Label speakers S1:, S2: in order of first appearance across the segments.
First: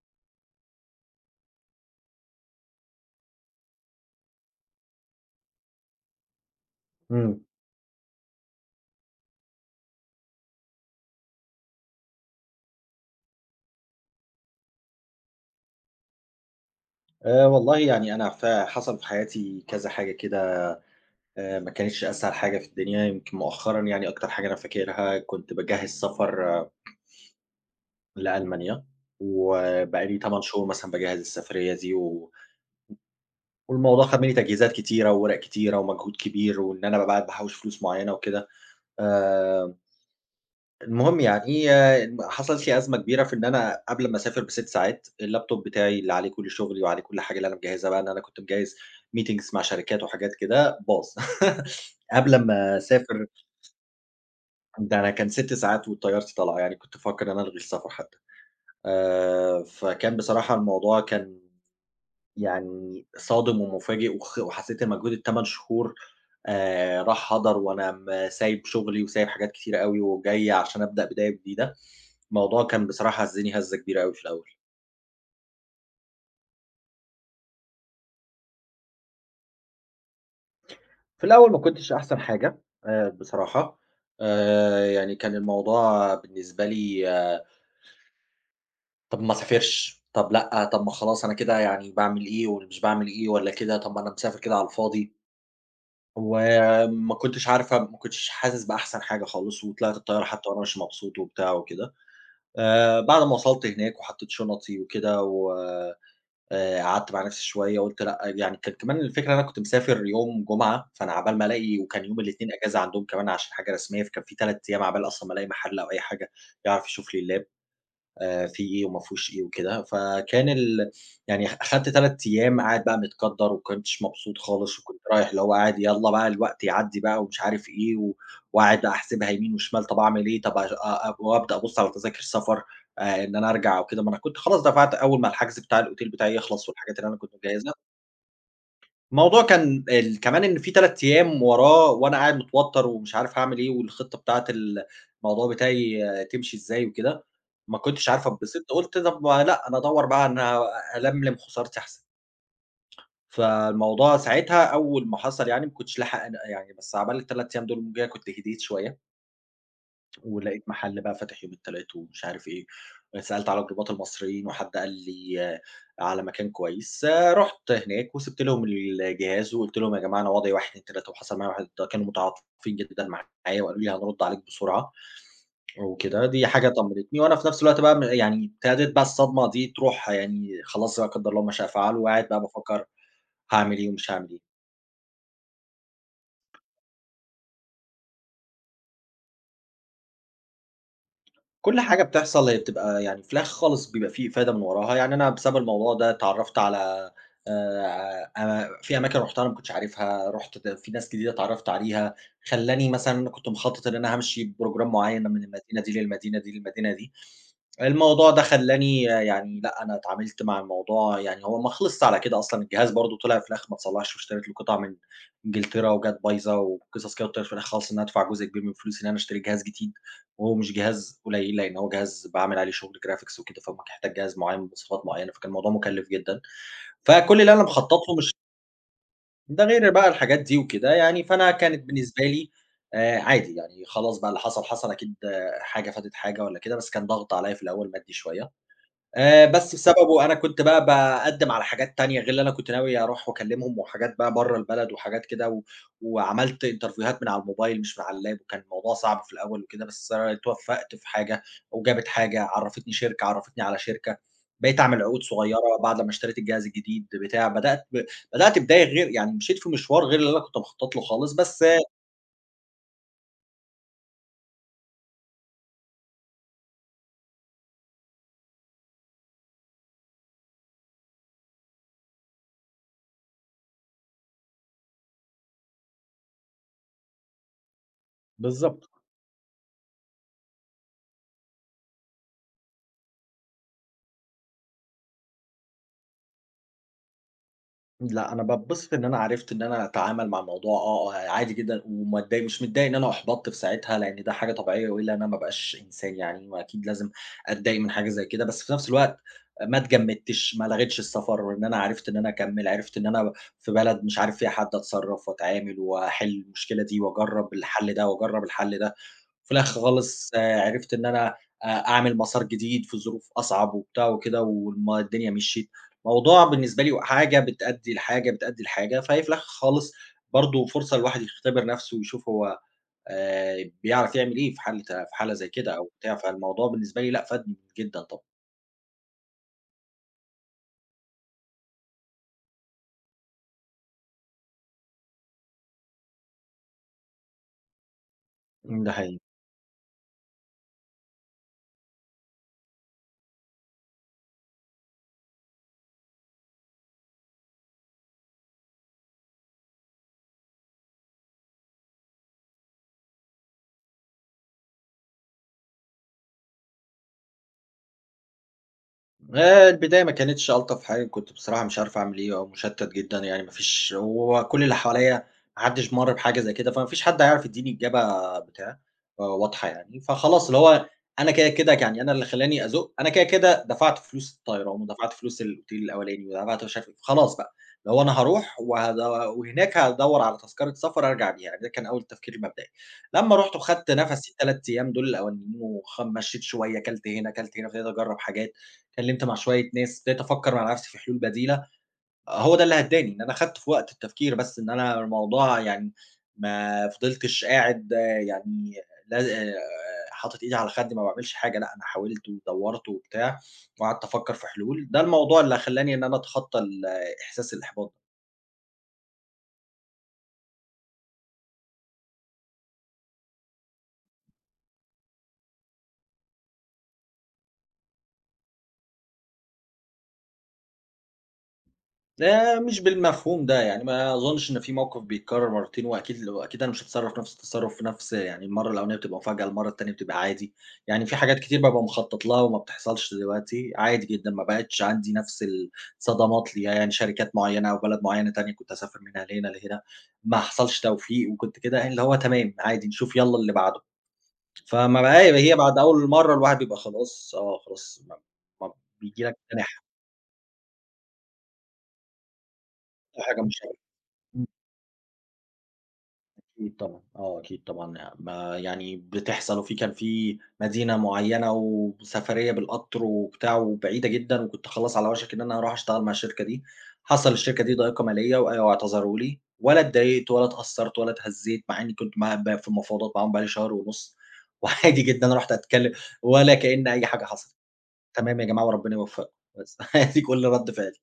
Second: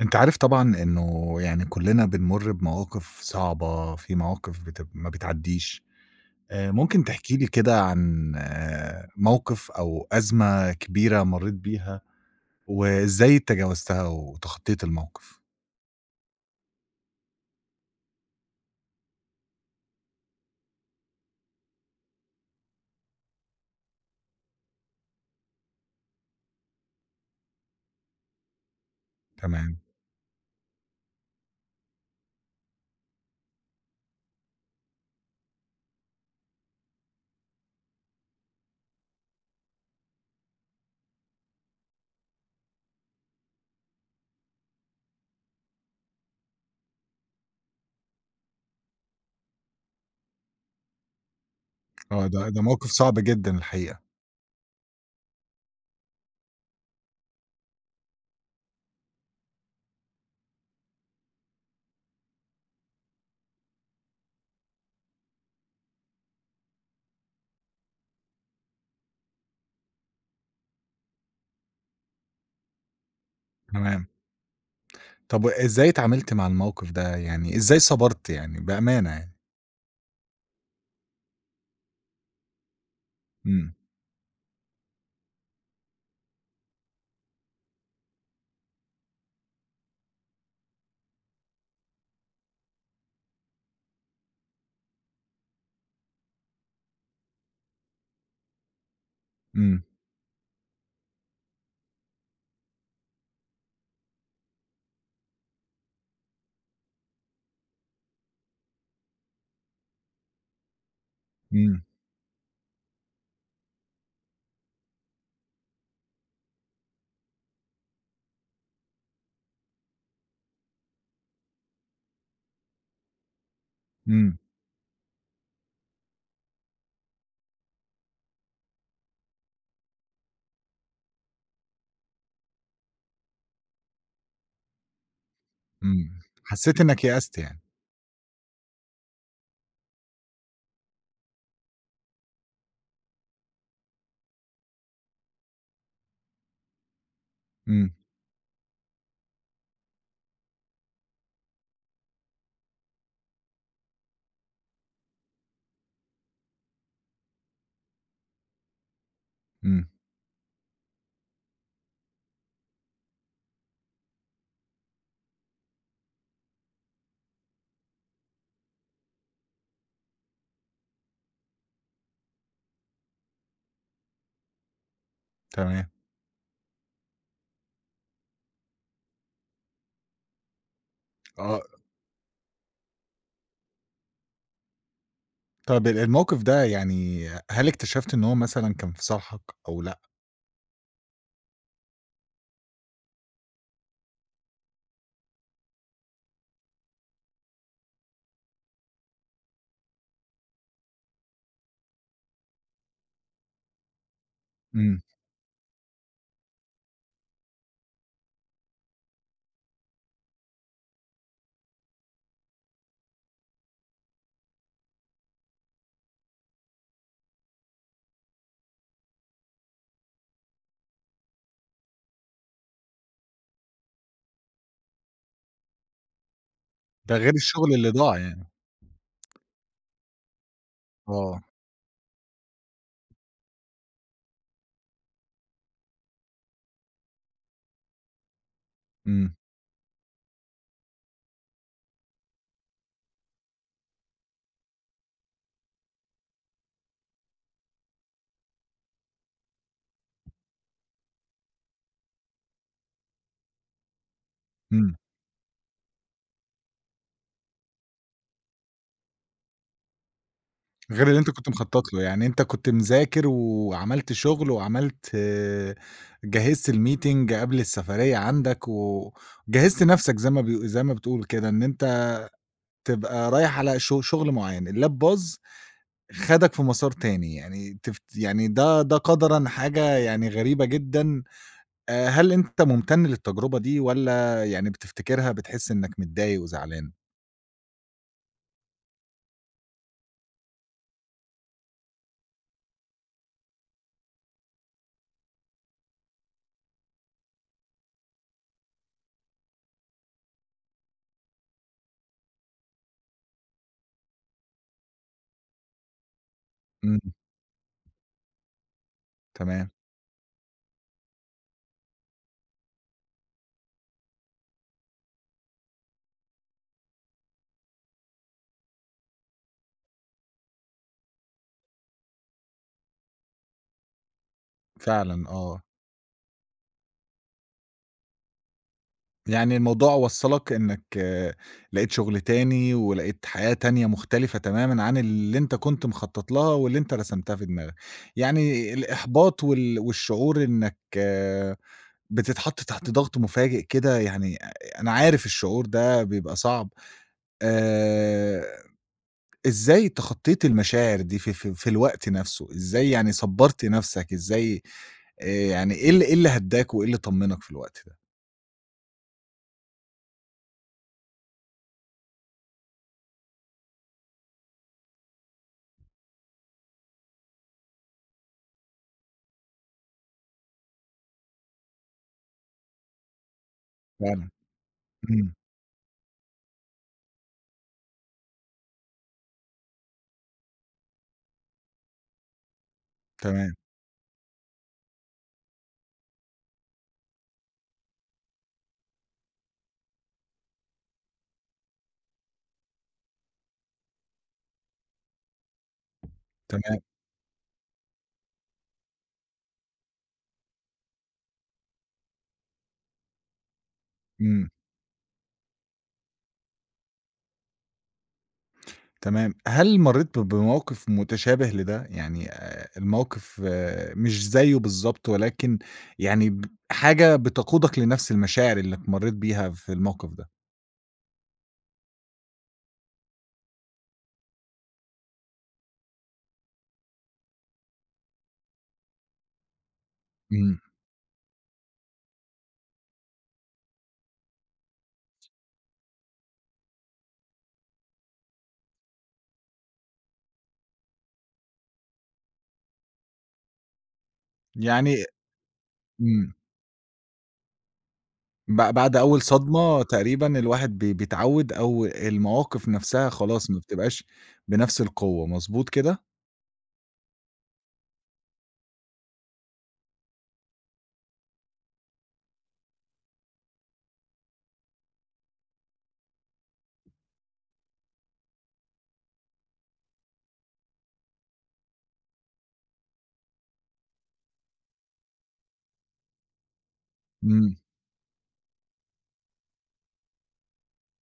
S1: أنت عارف طبعًا إنه يعني كُلّنا بنمُر بمواقف صعبة، في مواقف بت ما بتعدّيش. ممكن تحكي
S2: إمم.
S1: لي كده عن موقف أو أزمة كبيرة مرّيت بيها وإزاي تجاوزتها وتخطّيت الموقف؟
S2: والله يعني أنا ف حصل في حياتي كذا حاجة كده. ما كانتش أسهل حاجة في الدنيا، يمكن مؤخرًا يعني أكتر حاجة أنا فاكرها، كنت باجهّز سفر لألمانيا،
S1: تمام.
S2: وبقى لي 8 شهور مثلًا باجهّز السفرية دي، والموضوع خَد منّي تجهيزات كتيرة وورق كتيرة ومجهود كبير، وإن أنا بابقى قاعد باحوّش فلوس معيّنة وكده. آآ المهم يعني حصل لي أزمة كبيرة في إن أنا قبل ما أسافر ب6 ساعات اللابتوب بتاعي اللي عليه كل شغلي وعليه كل حاجة اللي أنا مجهّزها، بقى إن أنا كنت مجهّز meetings مع شركات وحاجات كده، باظ.
S1: آه،
S2: قبل
S1: ده
S2: أمّا
S1: موقف صعب
S2: أسافر،
S1: جدًا الحقيقة.
S2: ده أنا كان 6 ساعات وطيارتي طالعة، يعني كنت بافكّر إن أنا ألغي السفر حتى. فكان بصراحة الموضوع كان يعني صادم ومفاجئ وحسيت إن مجهود ال8 شهور راح هدر، وأنا سايب شغلي وسايب حاجات كتيرة أوي، وجاي عشان أبدأ بداية جديدة. الموضوع كان بصراحة هَزّني هَزّة كبيرة
S1: تمام.
S2: أوي في الأول.
S1: طب إزاي اتعاملت مع الموقف ده، يعني إزاي صبرت يعني بأمانة يعني؟
S2: في الأول ما كنتش أحسن حاجة،
S1: إمم.
S2: بصراحة. يعني كان الموضوع بالنسبة لي طَب ما أسافرش، طَب لأ، طَب ما خلاص أنا كده يعني باعمل إيه واللي مش باعمل إيه والّا كده، طَب ما أنا مسافر كده على الفاضي. وما كنتش عارفة، ما كنتش حاسس بأحسن حاجة خالص،
S1: إمم.
S2: وطلعت الطيارة حتى وأنا مش مبسوط وبتاع وكده. بعد ما وصلت هناك وحطيت شنطي وكده، و قعدت مع نفسي شوية، قُلت لأ، يعني كان كمان الفكرة إن أنا كنت مسافر يوم جمعة، فأنا عقبال ما ألاقي،
S1: إمم.
S2: وكان يوم الإتنين إجازة عندهم كمان عشان حاجة رسمية، فكان في 3 أيام عقبال أصلًا ما ألاقي محل أو أي حاجة يعرف يشوف لي اللاب. فيه إيه وما فيهوش إيه وكده، فكان يعني أخدت 3 أيام قاعد بقى متكدّر، وما كنتش
S1: إمم.
S2: مبسوط خالص، وكنت رايح اللي هو قاعد يالّا بقى الوقت يعدّي بقى ومش عارف إيه. وقاعد بقى أحسبها يمين وشمال، طب أعمل إيه، طب أش أ أ وأبدأ أبُص على تذاكر سفر، إن أنا أرجع وكده، ما أنا كنت خلاص دفعت أول ما الحجز بتاع الأوتيل
S1: إمم.
S2: بتاعي يخلص
S1: حسّيت
S2: والحاجات
S1: إنّك
S2: اللي أنا كنت
S1: يأست يعني.
S2: مجهّزها. الموضوع كان كمان إن في 3 أيام وراه، وأنا قاعد متوتّر ومش عارف هاعمل إيه، والخطة بتاعة الموضوع بتاعي تمشي إزاي وكده. ما
S1: إمم.
S2: كنتش عارف أتبسط، قُلت طب ما لأ، أنا أدوّر بقى، أنا ألملم خسارتي أحسن. فالموضوع ساعتها أول ما حصل، يعني ما كنتش لاحق أنا يعني، بس عقبال ال3 أيام دول كده كنت هديت شوية.
S1: إمم.
S2: ولقيت محل بقى فاتح يوم التلات ومش عارف إيه، سألت على جروبات المصريين، وحد قال لي على مكان كويس، آه، رُحت هناك وسِبت لهم الجهاز، وقُلت لهم يا جماعة أنا وضعي 1، 2، 3، وحصل معايا واحد، كانوا متعاطفين جدًا معايا وقالوا لي هنرُد عليك بسرعة
S1: تمام.
S2: وكده، دي حاجة طمنتني. وأنا في نفس الوقت بقى يعني ابتدت بقى الصدمة دي تروح، يعني خلاص لا قدر الله ما
S1: آه.
S2: شاء فعل، وقاعد بقى بافكر هاعمل إيه ومش هاعمل إيه.
S1: طب الموقف ده، يعني هل اكتشفت إن هو مثلًا كان في صالحك أو لأ؟
S2: كل حاجة بتحصل هي بتبقى يعني في الآخر خالص بيبقى في إفادة من وراها، يعني أنا بسبب الموضوع ده اتعرّفت على أ في أماكن رُحتها أنا ما كنتش عارفها، رُحت في ناس جديدة اتعرّفت عليها. خلّاني مثلًا، أنا كنت مخطط إن أنا هامشي بprogram
S1: إمم.
S2: معيّن من المدينة دي للمدينة دي للمدينة دي. الموضوع ده خلّاني يعني لأ، أنا اتعاملت مع الموضوع، يعني هو ما خلصش على كده أصلًا، الجهاز برضه طلع في الآخر ما اتصلّحش، واشتريت له قطع من إنجلترا وجات بايظة وقصص كده، وطلعت في الآخر خالص إن أنا أدفع جزء كبير من فلوسي إن أنا أشتري جهاز جديد، وهو مش جهاز قليل، لإن هو جهاز باعمل عليه شغل graphics وكده، فبيحتاج جهاز معيّن بمواصفات معيّنة، فكان الموضوع مكلِّف جدًا.
S1: ده غير
S2: فكل اللي أنا
S1: الشغل اللي
S2: مخطّط له
S1: ضاع
S2: مش،
S1: يعني.
S2: ده غير بقى الحاجات دي وكده يعني،
S1: آه.
S2: فأنا كانت بالنسبة لي عادي يعني، خلاص بقى اللي حصل حصل، أكيد آه، حاجة فاتت حاجة والّا كده، بس كان ضغط عليّا في الأول مادي شوية.
S1: إمم.
S2: بس بسببه أنا كنت بقى باقدّم على حاجات تانية غير اللي أنا كنت ناوي أروح وأكلّمهم، وحاجات بقى برّه البلد وحاجات كده، وعملت انترفيوهات من على الموبايل مش من على اللاب، وكان الموضوع صعب في الأول وكده، بس أنا اتوفّقت في حاجة وجابت حاجة، عرّفتني شركة، عرّفتني على شركة، بقيت
S1: إمم.
S2: أعمل عقود صغيّرة. بعد ما اشتريت الجهاز الجديد بتاع بدأت بدأت بداية، غير يعني مشيت في مشوار غير اللي أنا كنت مخطّط له
S1: غير اللي أنت
S2: خالص،
S1: كنت
S2: بس.
S1: مخطط له، يعني أنت كنت مذاكر وعملت شغل وعملت آه، جهزت الmeeting قبل السفرية عندك، وجهزت نفْسك زي ما بتقول كده، إن أنت تبقى رايح على شغل معيّن، اللاب باظ خدك في مسار تاني، يعني تفت يعني ده
S2: بالضبط.
S1: ده قدرًا حاجة يعني غريبة جدًا. هل أنت ممتن للتجربة دي والّا يعني بتفتكرها بتحس إنّك متضايق وزعلان؟
S2: لأ، أنا باتبسط إن أنا عرفت إن أنا أتعامل مع الموضوع عادي جدًا، وما اتضايق، مش متضايق إن أنا أُحبطت في ساعتها، لإن ده حاجة طبيعية، وإلا أنا ما ابقاش إنسان يعني، وأكيد لازم أتضايق من حاجة زي كده، بس في نفس الوقت ما اتجمدتش، ما لغيتش السفر، إن أنا عرفت إن أنا أكمّل، عرفت إن أنا في بلد مش عارف فيها حد أتصرّف وأتعامل وأحل المشكلة
S1: إمم.
S2: دي، وأجرّب الحل ده وأجرّب الحل ده. في
S1: تمام.
S2: الآخر خالص آه، عرفت إن أنا أعمل مسار جديد في ظروف أصعب وبتاع وكده، الدنيا مشيت. موضوع بالنسبة لي حاجة بتأدي لحاجة، بتأدي لحاجة، فهي في الآخر خالص برضه فرصة الواحد يختبر نَفْسه ويشوف هو بيعرف يعمل إيه في حالة في
S1: فعلًا
S2: حالة زي
S1: آه.
S2: كده أو بتاع، فالموضوع بالنسبة لي لأ فادني جدًا طبعًا.
S1: يعني الموضوع وصّلك إنّك آه، لقيت شغل تاني ولقيت حياة تانية مختلفة تمامًا عن اللي أنت كنت مخطّط لها واللي أنت رسمتها في دماغك. يعني
S2: إمم، ده حقيقي.
S1: الإحباط والشعور إنّك آه، بتتحط تحت ضغط مفاجئ كده يعني أنا عارف الشعور ده بيبقى صعب. آآ إزاي تخطّيتِ المشاعر دي في في الوقت نفسه، إزاي يعني صبّرتِ نفسك، إزاي آآ يعني إيه إيه اللي هدّاك وإيه اللي طمّنك في الوقت ده؟
S2: البداية ما كانتش ألطف حاجة، كنت بصراحة مش عارف أعمل إيه، أو مُشتَّت جدًا يعني، ما فيش وكل اللي حواليّا ما حدّش مَر بحاجة زي كده، فما فيش حد هيعرف يدّيني إجابة بتاع واضحة يعني، فخلاص اللي هو أنا كده كده يعني، أنا اللي خلّاني أزُق، أنا كده كده، دفعت
S1: فعلًا.
S2: فلوس الطيران ودفعت
S1: إمم.
S2: فلوس الأوتيل الأولاني ودفعت مش عارف إيه، فخلاص بقى، اللي هو أنا هاروح وهناك هادوّر على تذكرة سفر أرجع بيها، يعني. ده كان أول تفكير مبدئي. لمّا
S1: تمام.
S2: رُحت وخدت نَفَسي ال3 أيام دول الأولانيين مشّيت شوية، كلت هنا، كلت هنا، ابتديت أجرّب حاجات. اتكلمت مع شوية ناس، ابتديت أفكّر مع نفسي في حلول بديلة، هو ده اللي هدّاني، إن أنا خدت في وقت التفكير بس، إن أنا الموضوع يعني
S1: تمام.
S2: ما فضلتش قاعد يعني لا آه، حاطط إيدي على خدّي ما باعملش حاجة، لأ أنا حاولت ودوّرت وبتاع، وقعدت أفكّر في
S1: إمم.
S2: حلول، ده الموضوع اللي خلّاني إن أنا أتخطّى إحساس الإحباط.
S1: تمام. هل مرّيت بموقف متشابه لده؟ يعني الموقف آه، مش زيّه بالضبط ولكن يعني حاجة بتقودك لنفس المشاعر اللي مرّيت بيها في الموقف ده.
S2: لا مش بالمفهوم ده، يعني ما أظنش إن في موقف بيتكرر مرّتين، وأكيد لو أكيد أنا مش هاتصرّف نفس التصرُّف في نفس يعني، المرّة الأولانية بتبقى مفاجأة، المرّة التانية بتبقى عادي،
S1: إمم.
S2: يعني في حاجات كتير بابقى مخطّط لها وما بتحصلش دلوقتي، عادي جدًا، ما بقتش عندي نفس الصدمات ليها، يعني شركات معيّنة أو بلد معيّنة تانية كنت أسافر من هنا لهنا لهنا، ما حصلش توفيق وكنت كده يعني، اللي هو تمام عادي، نشوف يالّا اللي بعده،
S1: يعني
S2: فما بقى إيه، هي بعد أول
S1: إمم.
S2: مرّة الواحد بيبقى خلاص آه، خلاص ما
S1: بعد أول
S2: بييجي لك تاني
S1: صدمة تقريبًا الواحد بيتعوّد أو المواقف نَفْسها
S2: حاجة
S1: خلاص ما
S2: مش عارف.
S1: بتبقاش بنَفْس القوة، مضبوط كده؟
S2: أكيد طبعًا، آه أكيد طبعًا، ما يعني بتحصل، كان في مدينة معيّنة وسفرية بالقطر وبتاع وبعيدة جدًا، وكنت خلاص على وشك إن أنا هاروح أشتغل مع الشركة دي، حصل الشركة دي ضائقة مالية واعتذروا لي، ولا اتضايقت ولا اتأثّرت ولا اتهزّيت، مع إني كنت مع ب في مفاوضات معاهم بقى لي شهر ونُص, وعادي جدًا رُحت أتكلّم ولا كإن أي حاجة
S1: إمم.
S2: حصلت، تمام يا جماعة وربنا يوفّقكم، بس دي كل رَد فعلي.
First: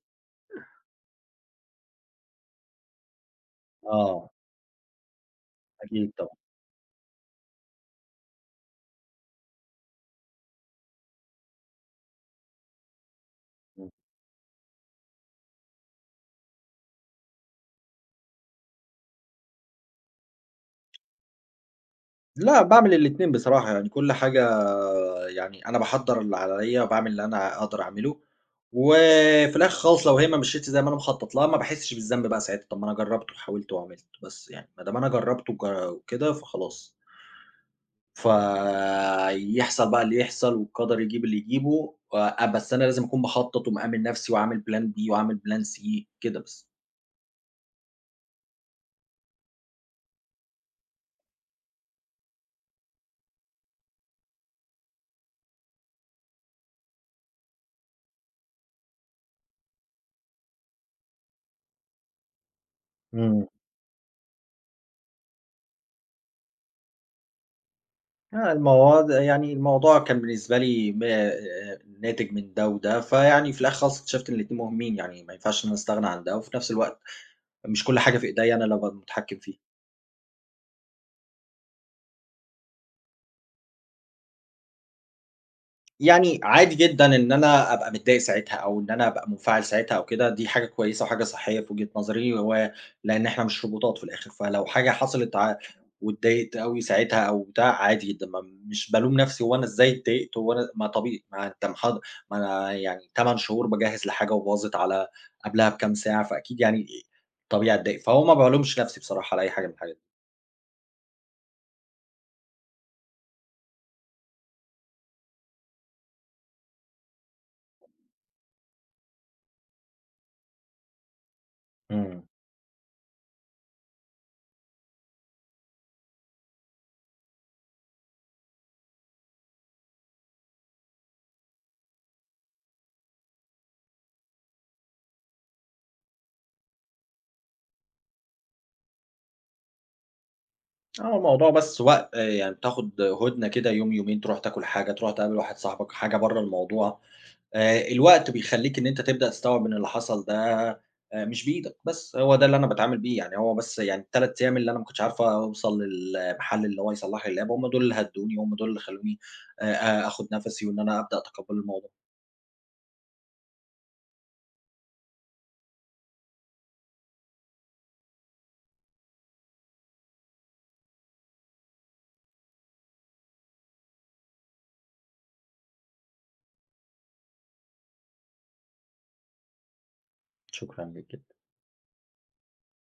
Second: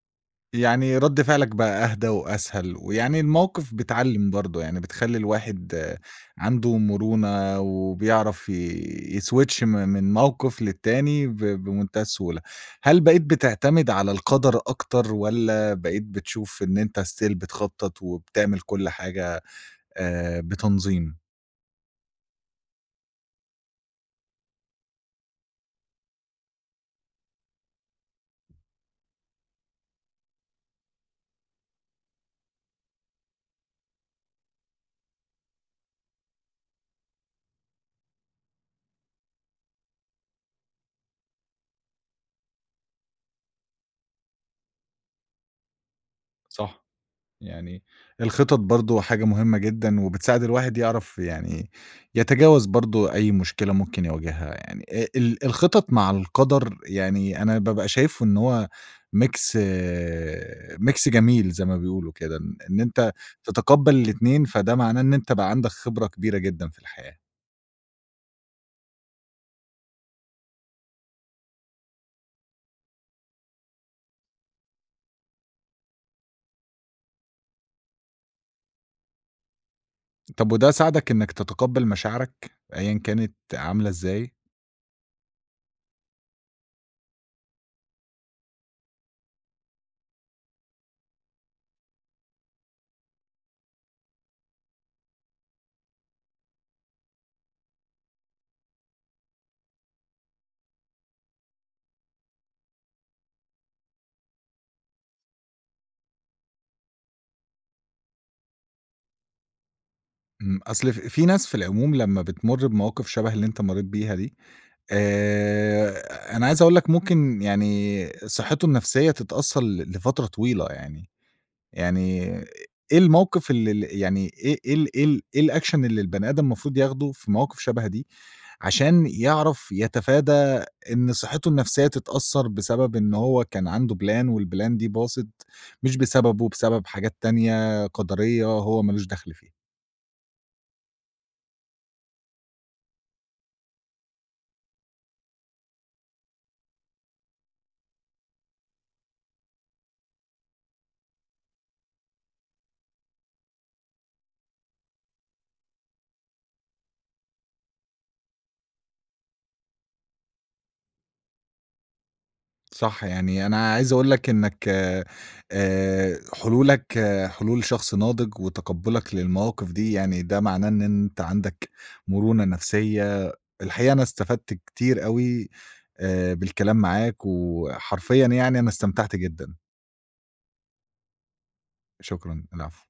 S1: يعني رَد فعلك بقى أهدى وأسهل، ويعني المواقف بتعلِّم
S2: آه،
S1: برضه، يعني بتخلّي الواحد آه،
S2: أكيد طبعًا.
S1: عنده مرونة وبيعرف يswitch من موقف للتاني بمنتهى السهولة. هل بقيت بتعتمد
S2: إمم.
S1: على القدر أكتر والّا بقيت بتشوف إن أنت still بتخطّط وبتعمل كل حاجة بتنظيم؟
S2: لأ، باعمل الاتنين بصراحة، يعني كل حاجة يعني أنا باحضّر اللي عليّا وباعمل اللي أنا أقدر أعمله، وفي الآخر خالص لو هي ما مشيتش زي ما أنا مخطّط لها، ما باحسّش بالذنب بقى ساعتها، طَب ما أنا جرّبت وحاولت وعملت، بس يعني ما دام أنا جرّبت وج وكده فخلاص، فيحصل بقى اللي يحصل والقدر يجيب اللي يجيبه، بس أنا لازم أكون مخطّط ومأمّن نَفْسي وعامل plan B وعامل plan C كده بس.
S1: صح. يعني الخطط برضه حاجة مهمة جدًا، وبتساعد الواحد يعرف يعني يتجاوز برضه أي مشكلة ممكن يواجهها يعني. ال الخطط مع القدر، يعني أنا بابقى شايفه إن هو mix mix جميل زي ما بيقولوا كده، إن أنت
S2: إمم.
S1: تتقبّل الاتنين، فده معناه إن أنت بقى عندك خبرة كبيرة جدًا في الحياة.
S2: آه، المواد يعني الموضوع كان بالنسبة لي م ناتج من ده وده، فيعني في الآخر خالص اكتشفت إن الاتنين مهمين، يعني ما ينفعش إن أنا أستغنى عن ده، وفي نفس الوقت مش كل حاجة في إيديّا أنا اللي أبقى المتحكم فيها.
S1: طب وده ساعدك إنك تتقبّل مشاعرك أيًا كانت عاملة إزاي؟
S2: يعني عادي جدًا إن أنا أبقى متضايق ساعتها، أو إن أنا أبقى منفعل ساعتها أو كده، دي حاجة كويسة وحاجة صحية في وجهة نظري، هو لإن إحنا مش روبوتات في الآخر، فلو حاجة حصلت واتضايقت أوي ساعتها أو بتاع عادي جدًا، ما مش بالوم نفسي هو أنا إزاي اتضايقت، هو أنا ما طبيعي ما أنت محض، ما أنا يعني 8 شهور باجهّز لحاجة وباظت على قبلها بكام ساعة، فأكيد يعني طبيعي أتضايق، فهو ما بالومش نفسي بصراحة على أي حاجة من الحاجات دي.
S1: إمم. أصل في ناس في العموم لمّا بتمُر بمواقف شبه اللي أنت مرّيت بيها دي، أنا عايز أقول لك ممكن يعني صحّته النفسية تتأثّر لفترة طويلة يعني.
S2: إمم.
S1: يعني إيه الموقِف ال ال يعني إيه الaction اللي البني آدم المفروض ياخده في مواقِف شَبه دي، عشان يعرف يتفادى إن صحّته النفسية تتأثّر بسبب إن هو كان عنده plan والplan دي باظت مش بسببه، بسبب حاجات تانية قدَرية هو ما لوش دَخْل فيها؟
S2: آه، الموضوع بس وقت يعني بتاخد هُدنة كده يوم، يومين، تروح تاكل حاجة، تروح تقابل واحد صاحبك، حاجة برّه الموضوع، الوقت بيخلّيك إن أنت تبدأ تستوعب إن اللي حصل ده مش بإيدك، بس هو ده اللي أنا باتعامل بيه، يعني هو بس يعني ال3 أيام اللي أنا ما كنتش عارف أوصل للمحل اللي هو يصلح لي اللاب، هم دول اللي هدّوني، هم دول اللي خلّوني آخد نَفَسي، وإن أنا أبدأ أتقبّل الموضوع.
S1: صح. يعني أنا عايز أقول لك إنك حلولك آه، حلول شخص ناضج وتقبُّلك للمواقف دي، يعني ده معناه إن أنت عندك مرونة نفسية. الحقيقة أنا استفدت كتير أوي بالكلام معاك، وحرفيًا يعني أنا استمتعت جدًا.
S2: شكرًا ليك.
S1: شكرًا، العفو.